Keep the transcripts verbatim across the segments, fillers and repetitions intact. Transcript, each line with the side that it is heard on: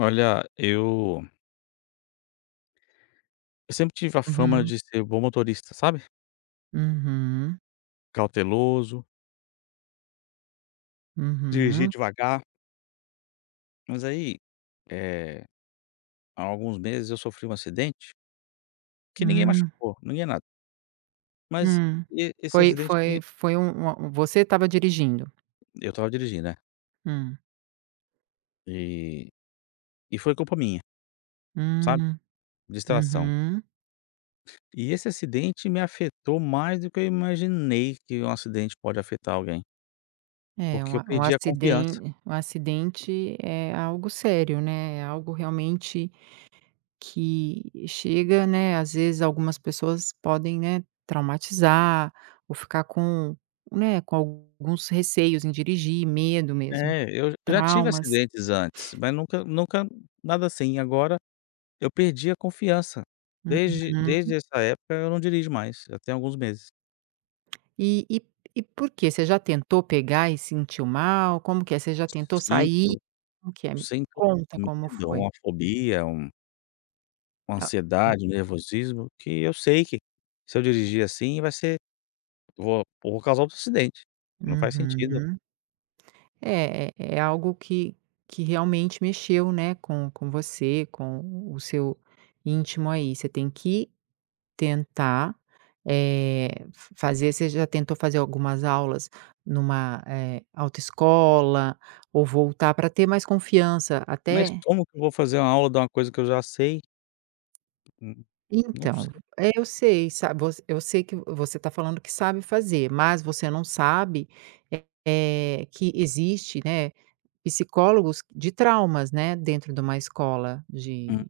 left: Olha, eu eu sempre tive a fama
right: Uhum.
left: de ser bom motorista, sabe.
right: Uhum.
left: Cauteloso dirigir
right: Uhum.
left: devagar. Mas aí, eh, há alguns meses eu sofri um acidente que ninguém
right: Hum.
left: machucou, ninguém nada. Mas
right: Hum.
left: e esse
right: Foi
left: acidente
right: foi
left: me
right: foi um uma você estava dirigindo?
left: Eu estava dirigindo. É.
right: Hum.
left: E e foi culpa minha sabe,
right: Hum.
left: distração.
right: Uhum.
left: E esse acidente me afetou mais do que eu imaginei que um acidente pode afetar alguém.
right: É, um
left: Porque eu
right: a um
left: perdi a confiança.
right: aciden um acidente é algo sério, né, é algo realmente que chega né, às vezes, algumas pessoas podem, né, traumatizar ou ficar com né, com alguns receios em dirigir, medo mesmo,
left: É, eu j já tive
right: traumas.
left: acidentes antes, mas nunca nunca nada assim, agora, eu perdi a confiança. Desde
right: Uhum.
left: desde essa época eu não dirijo mais, já tem alguns meses.
right: E e e por quê? Você já tentou pegar e sentiu mal? Como que é? Você já tentou sair?
left: Sinto,
right: Como que é? Me
left: sinto
right: conta como
left: medo,
right: foi.
left: uma fobia, um uma
right: Tá, hum.
left: ansiedade, um nervosismo, que eu sei que se eu dirigir, assim, vai ser vou vou causar outro acidente, não faz sentido.
right: Uhum. É é é algo que que realmente mexeu, né, com com você, com o seu íntimo aí. Você tem que tentar, eh, f fazer você já tentou fazer algumas aulas numa, eh, autoescola ou voltar pra ter mais confiança
left: Mas
right: até
left: como que eu vou fazer uma aula de uma coisa que eu já sei? Hum, não
right: Então
left: sei.
right: é, eu sei, sa voc eu sei que vo você tá falando que sabe fazer, mas você não sabe, eh, que existe, né, psicólogos de traumas, né, dentro de uma escola de
left: Hum.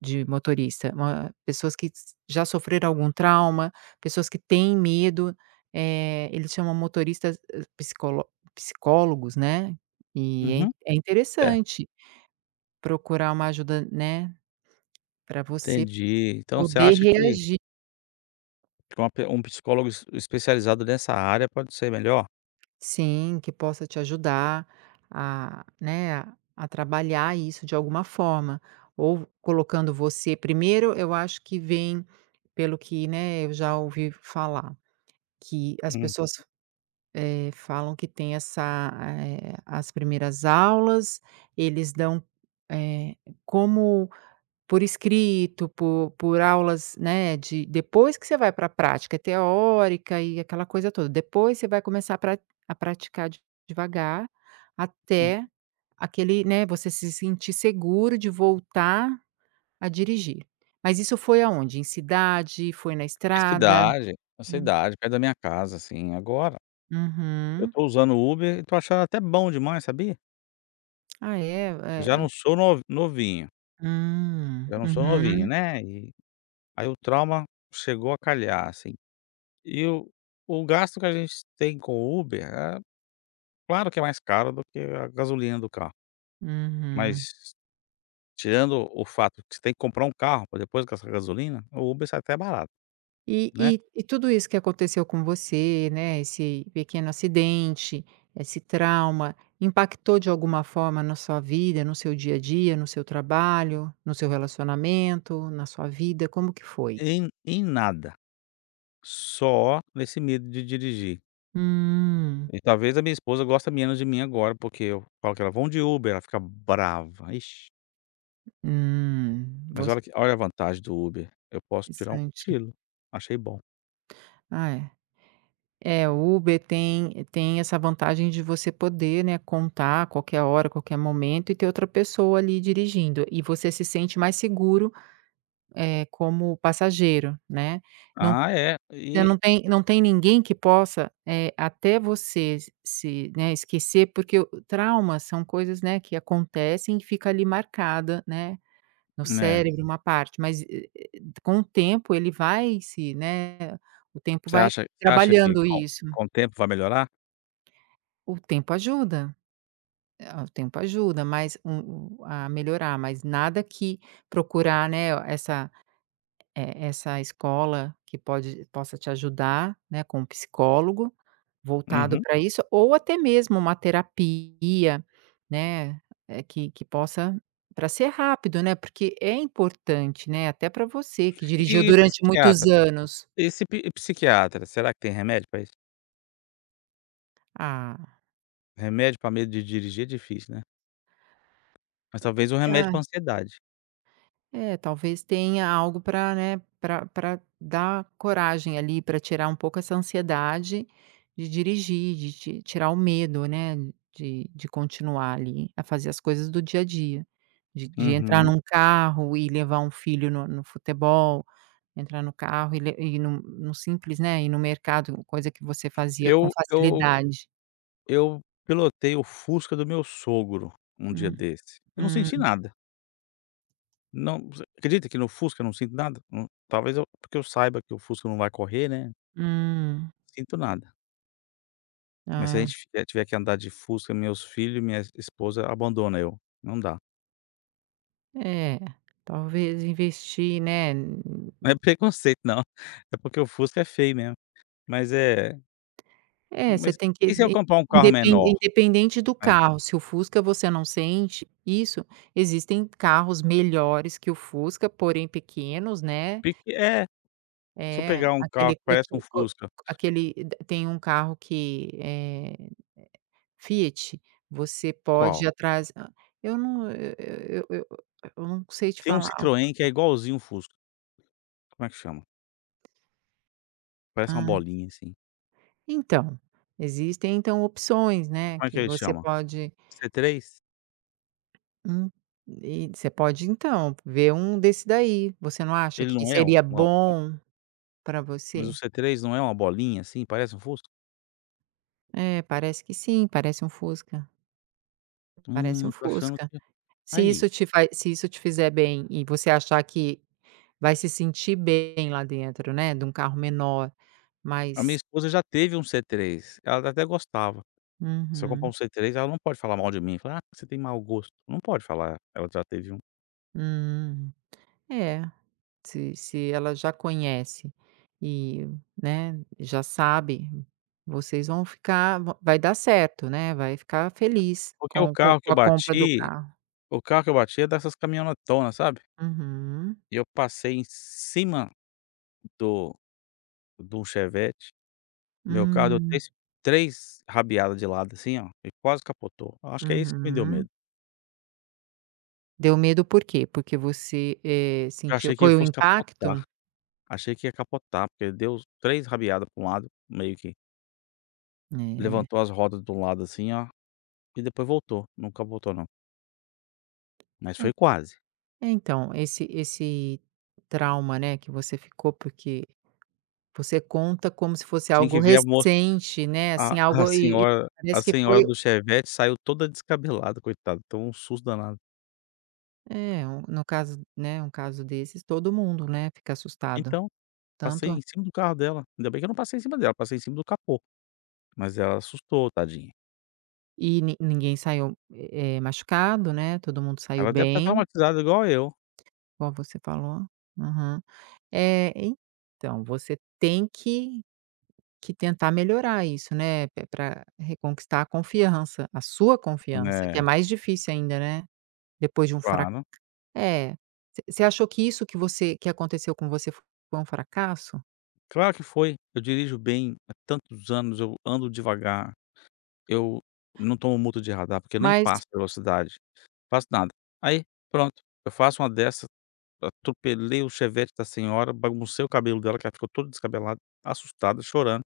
right: de motorista. Uma pessoas que já sofreram algum trauma, pessoas que têm medo, eh, eles chamam motoristas, eh, psicolo psicólogos, né. E é
left: Uhum.
right: in é
left: É.
right: interessante procurar uma ajuda, né, pra você
left: Entendi. Então você
right: poder
left: acha que
right: reagir.
left: Uma pe um psicólogo es especializado nessa área pode ser melhor?
right: Sim, que possa te ajudar a né, a a trabalhar isso de alguma forma, ou colocando você primeiro, eu acho que vem pelo que né, eu já ouvi falar, que as
left: Uhum.
right: pessoas, eh, falam que tem essa eh, as primeiras aulas, eles dão eh, como por escrito, por por aulas né, de depois que você vai para a prática. É teórica e aquela coisa toda, depois você vai começar pra a praticar de devagar
left: Hum.
right: até aquele né, você se sentir seguro de voltar a dirigir. Mas isso foi aonde? Em cidade, foi na
left: Na
right: estrada?
left: cidade na
right: Hum.
left: cidade, perto da minha casa, assim. Agora, eu
right: Uhum.
left: estou usando Uber e estou achando até bom demais, sabia?
right: Ah, é?
left: Porque já
right: É
left: não
right: é
left: sou nov novinho...
right: Hum.
left: já não sou novinho,
right: Uhum.
left: né. E aí o trauma chegou a calhar, assim. E o o gasto que a gente tem com o Uber, é claro que é mais caro do que a gasolina do carro,
right: Uhum.
left: mas, tirando o fato que você tem que comprar um carro, para depois gastar com gasolina, o Uber sai até barato,
right: E
left: né.
right: e e tudo isso que aconteceu com você, né, esse pequeno acidente, esse trauma, impactou de alguma forma na sua vida, no seu dia a dia, no seu trabalho, no seu relacionamento, na sua vida? Como que foi?
left: Em em nada. Só nesse medo de dirigir.
right: Hum.
left: E talvez a minha esposa gosta menos de mim agora, porque eu falo com ela: "Vamos de Uber", ela fica brava, vixe.
right: Hum.
left: Mas
right: Voc
left: olha que olha a vantagem do Uber, eu posso tirar um
right: Interessante.
left: cochilo. Achei bom.
right: Ah, é. É, o Uber tem tem essa vantagem de você poder, né, contar a qualquer hora, qualquer momento e ter outra pessoa ali dirigindo, e você se sente mais seguro, eh, como passageiro, né. Não
left: Ah, é.
right: você
left: E
right: não tem não tem ninguém que possa eh, até você se né, esquecer, porque o o trauma são coisas, né, que acontecem e fica ali marcada, né, no
left: É.
right: cérebro uma parte, mas e e com o tempo ele vai se né, o tempo
left: Você
right: vai
left: acha você acha que
right: trabalhando
left: com
right: isso.
left: com o tempo vai melhorar?
right: O tempo ajuda. É, o tempo ajuda, mas o o a melhorar, mas nada que procurar, né, essa e essa escola que pode possa te ajudar, né, com psicólogo voltado
left: Uhum.
right: pra isso, ou até mesmo uma terapia, né, eh, que que possa pra ser rápido, né. Porque é importante, né, até pra você que dirigiu
left: E
right: durante muitos
left: psiquiatra?
right: anos.
left: E se pi e psiquiatra, será que tem remédio pra isso?
right: Ah.
left: Remédio pra medo de dirigir é difícil, né. Mas talvez um remédio
right: Ah.
left: pra ansiedade.
right: É, talvez, tenha algo pra né, pra pra dar coragem ali, pra tirar um pouco essa ansiedade de dirigir, de ti tirar o medo, né, de de continuar ali a fazer as coisas do dia a dia, de de entrar
left: Uhum.
right: num carro e levar um filho no no futebol, entrar no carro e le ir num num simples, né, ir no mercado, coisa que você fazia com
left: Eu eu
right: facilidade.
left: eu pilotei o Fusca do meu sogro um dia
right: Hum.
left: desse, eu não senti
right: Hum.
left: nada. Não você acredita que no Fusca eu não sinto nada? Na talvez eu porque eu saiba que o Fusca não vai correr, né.
right: Hum.
left: Sinto nada. Mas se a
right: Ah.
left: gente fi eh, tiver que andar de Fusca, meus filhos e minha esposa abandona eu, não dá.
right: É, talvez investir, né, n
left: Não é preconceito não, é porque o Fusca é feio mesmo. Mas é
right: É, você
left: Mas
right: tem que
left: e se eu
right: in
left: comprar um carro
right: indepen
left: menor?
right: independente do
left: Hã.
right: carro, se o Fusca você não sente isso, existem carros melhores que o Fusca, porém pequenos, né
left: Pe é. Se eu
right: É,
left: pegar um carro
right: aquele
left: que
right: cot
left: parece um
right: co
left: Fusca
right: aquele tem um carro que eh, Fiat, você pode
left: Qual?
right: ir atrás hã. Eu não eu eu eu eu não sei te
left: Tem um
right: falar.
left: Citroën que é igualzinho o Fusca. Como é que chama? Parece uma
right: Ah.
left: bolinha, assim.
right: Então, existem então opções, né,
left: Como é que
right: que
left: ele
right: você
left: chama?
right: pode
left: C3?
right: Hum. E você pode então, ver um desse daí. Você não acha
left: Ele
right: que
left: não é um
right: seria
left: uma um
right: bom para
left: Mas o
right: você?
left: C3 não é uma bolinha, assim, parece um Fusca?
right: É, parece que sim, parece um Fusca. Parece um
left: Hum, tô achando
right: Fusca.
left: que
right: Se
left: aí
right: isso te faz se isso te fizer bem e você achar que vai se sentir bem lá dentro, né, de um carro menor,
left: A minha
right: mas
left: esposa já teve um C3, ela até gostava. Se eu comprar um
right: Uhum.
left: C3, ela não pode falar mal de mim, falar: "Ah, que você tem mau gosto". Não pode falar, ela já teve um.
right: Hum. É, se se ela já conhece e, né, já sabe, vocês vão ficar va vai dar certo, né, vai ficar feliz
left: Porque o
right: com o com
left: carro que
right: com
left: eu
right: a compra do
left: bati
right: carro.
left: o carro que eu bati é dessas caminhonetonas, sabe?
right: Uhum.
left: E eu passei em cima do de um Chevette. Meu carro deu
right: Hum.
left: três três rabiada de lado, assim, oh, ele quase capotou. Acho que é isso que me deu
right: Uhum.
left: medo.
right: Deu medo por quê? Porque você, eh,
left: Porque eu
right: sentiu
left: achei que ele
right: foi o
left: fosse capotar.
right: impacto?
left: Achei que ia capotar, porque deu três rabiada para um lado, meio que
right: É.
left: levantou as rodas de um lado assim, ó, e depois voltou. Não capotou, não. Mas
right: É.
left: foi quase.
right: É então, esse esse trauma, né, que você ficou, porque você conta como se fosse
left: Tinha
right: algo
left: que ver a mos
right: recente, né.
left: a
right: Assim,
left: a
right: algo e e
left: senhora a
right: parece que
left: senhora
right: foi
left: do Chevette saiu toda descabelada, coitada, tomou um susto danado.
right: É, um no caso, né, um caso desses, todo mundo, né, fica assustado.
left: Então, passei
right: Tanto
left: em cima do carro dela. Ainda bem que eu não passei em cima dela, passei em cima do capô, mas ela assustou, tadinha.
right: E ni ninguém saiu, é é machucado, né, todo mundo saiu
left: Ela deve estar
right: bem
left: traumatizada igual eu.
right: Igual você falou. Aham. É, então, você tem que que tentar melhorar isso, né. Pe para reconquistar a confiança, a sua confiança, que é
left: É.
right: mais difícil ainda, né. Depois de um frac
left: Claro.
right: é, você você achou que isso que você que aconteceu com você foi um fracasso?
left: Claro que foi. Eu dirijo bem há tantos anos, eu ando devagar, eu não tomo multa de radar, porque eu nem
right: Mas
left: passo a velocidade, faço nada. Aí, pronto, eu faço uma dessa, atropelei o Chevette da senhora, baguncei o cabelo dela, que ela ficou toda descabelada, assustada, chorando.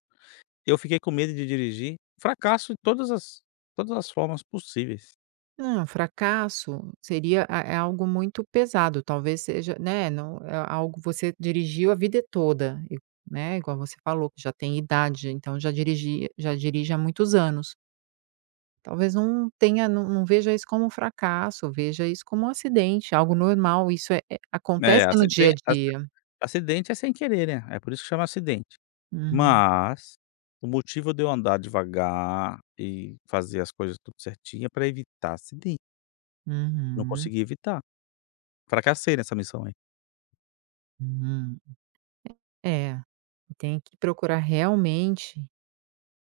left: Eu fiquei com medo de dirigir. Fracasso em todas as todas as formas possíveis.
right: Não, fracasso seria, a é algo muito pesado, talvez seja né, não é algo, você dirigiu a vida toda, e né, igual você falou que já tem idade, então já dirigia já dirige há muitos anos. Talvez não tenha não não veja isso como um fracasso, veja isso como um acidente, algo normal, isso é é
left: É,
right: acontece no dia a
left: aciden aci
right: dia.
left: acidente é sem querer, né, é por isso que chama acidente.
right: Hum.
left: Mas o motivo de eu andar devagar e fazer as coisas tudo certinha é pra evitar acidente. Não
right: Uhum.
left: consegui evitar. Fracassei nessa missão aí.
right: Hum. É é, tem que procurar realmente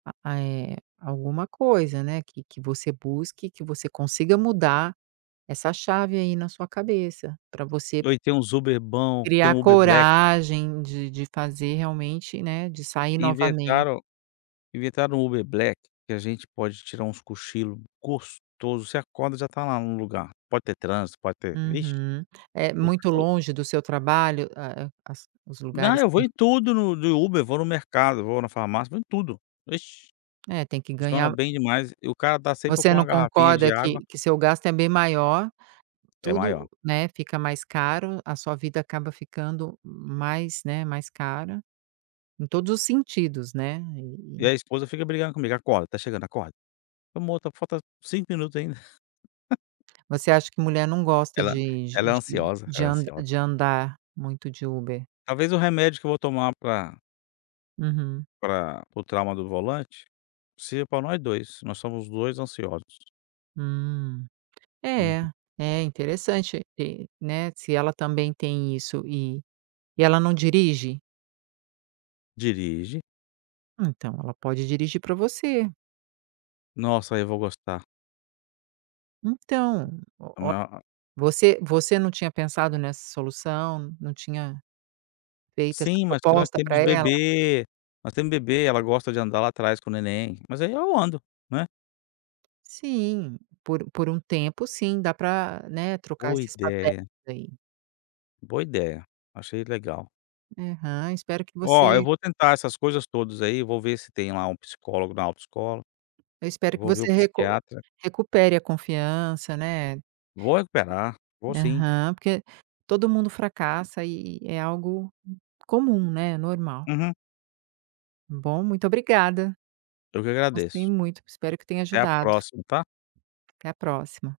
right: a a eh, alguma coisa, né, que que você busque, que você consiga mudar essa chave aí na sua cabeça, pra você
left: Oh, e tem uns Uber bom, tem
right: criar
left: o Uber Black.
right: coragem de de fazer realmente né, de sair novamente.
left: Inventaram inventaram o Uber Black que a gente pode tirar uns cochilo gostoso, você acorda, já tá lá no lugar. Pode ter trânsito, pode ter ixe.
right: Uhum. É
left: O
right: muito
left: o
right: longe do seu trabalho a as os
left: Não,
right: lugares
left: eu
right: em
left: vou em tudo no de Uber, vou no mercado, vou na farmácia, vou em tudo. Ixe,
right: É, tem que
left: funciona
right: ganhar
left: bem demais. E o cara tá sempre
right: você
left: com
right: não
left: uma garrafinha de
right: concorda
left: água
right: que que seu gasto é bem maior,
left: É
right: tudo,
left: maior.
right: né, fica mais caro, a sua vida acaba ficando mais né, mais cara em todos os sentidos, né.
left: E a
right: E
left: esposa fica brigando comigo: "Acorda, tá chegando, acorda". "Amor, tá falta cinco minutos ainda".
right: Você acha que mulher não gosta
left: Ela
right: de de
left: ela é
right: de
left: ansiosa,
right: de
left: ela é
right: and
left: ansiosa.
right: de andar muito de Uber?
left: Talvez o remédio que eu vou tomar pra
right: Uhum.
left: Pra para o trauma do volante, seja pra nós dois, nós somos dois ansiosos.
right: Hum. É,
left: Uhum.
right: é interessante, é, né, se ela também tem isso e e ela não dirige?
left: Dirige.
right: Ah, então ela pode dirigir pra você.
left: Nossa, aí eu vou gostar.
right: Então, oh oh
left: [unintelligible]
right: você você não tinha pensado nessa solução, não tinha feito essa
left: Sim, mas porque nós
right: proposta para
left: temos
right: ela?
left: bebê, nós temos bebê, ela gosta de andar lá atrás com o neném, mas aí eu ando, né.
right: Sim, por por um tempo, sim, dá para, né, trocar
left: Boa
right: esses papéis
left: idéia.
right: aí.
left: Boa idéia, achei legal.
right: Aham, espero que
left: Oh, eu
right: você
left: vou tentar essas coisas todas aí, vou ver se tem lá um psicólogo na autoescola,
right: Eu espero que
left: vou ver o
right: você recu
left: psiquiatra.
right: recupere a confiança, né.
left: Vou recuperar, vou sim.
right: Aham, porque todo mundo fracassa e é algo comum, né, normal.
left: Uhum.
right: Bom, muito obrigada.
left: Eu que
right: Gostei
left: agradeço.
right: muito, espero que tenha
left: Até a
right: ajudado.
left: próxima, tá?
right: Até a próxima.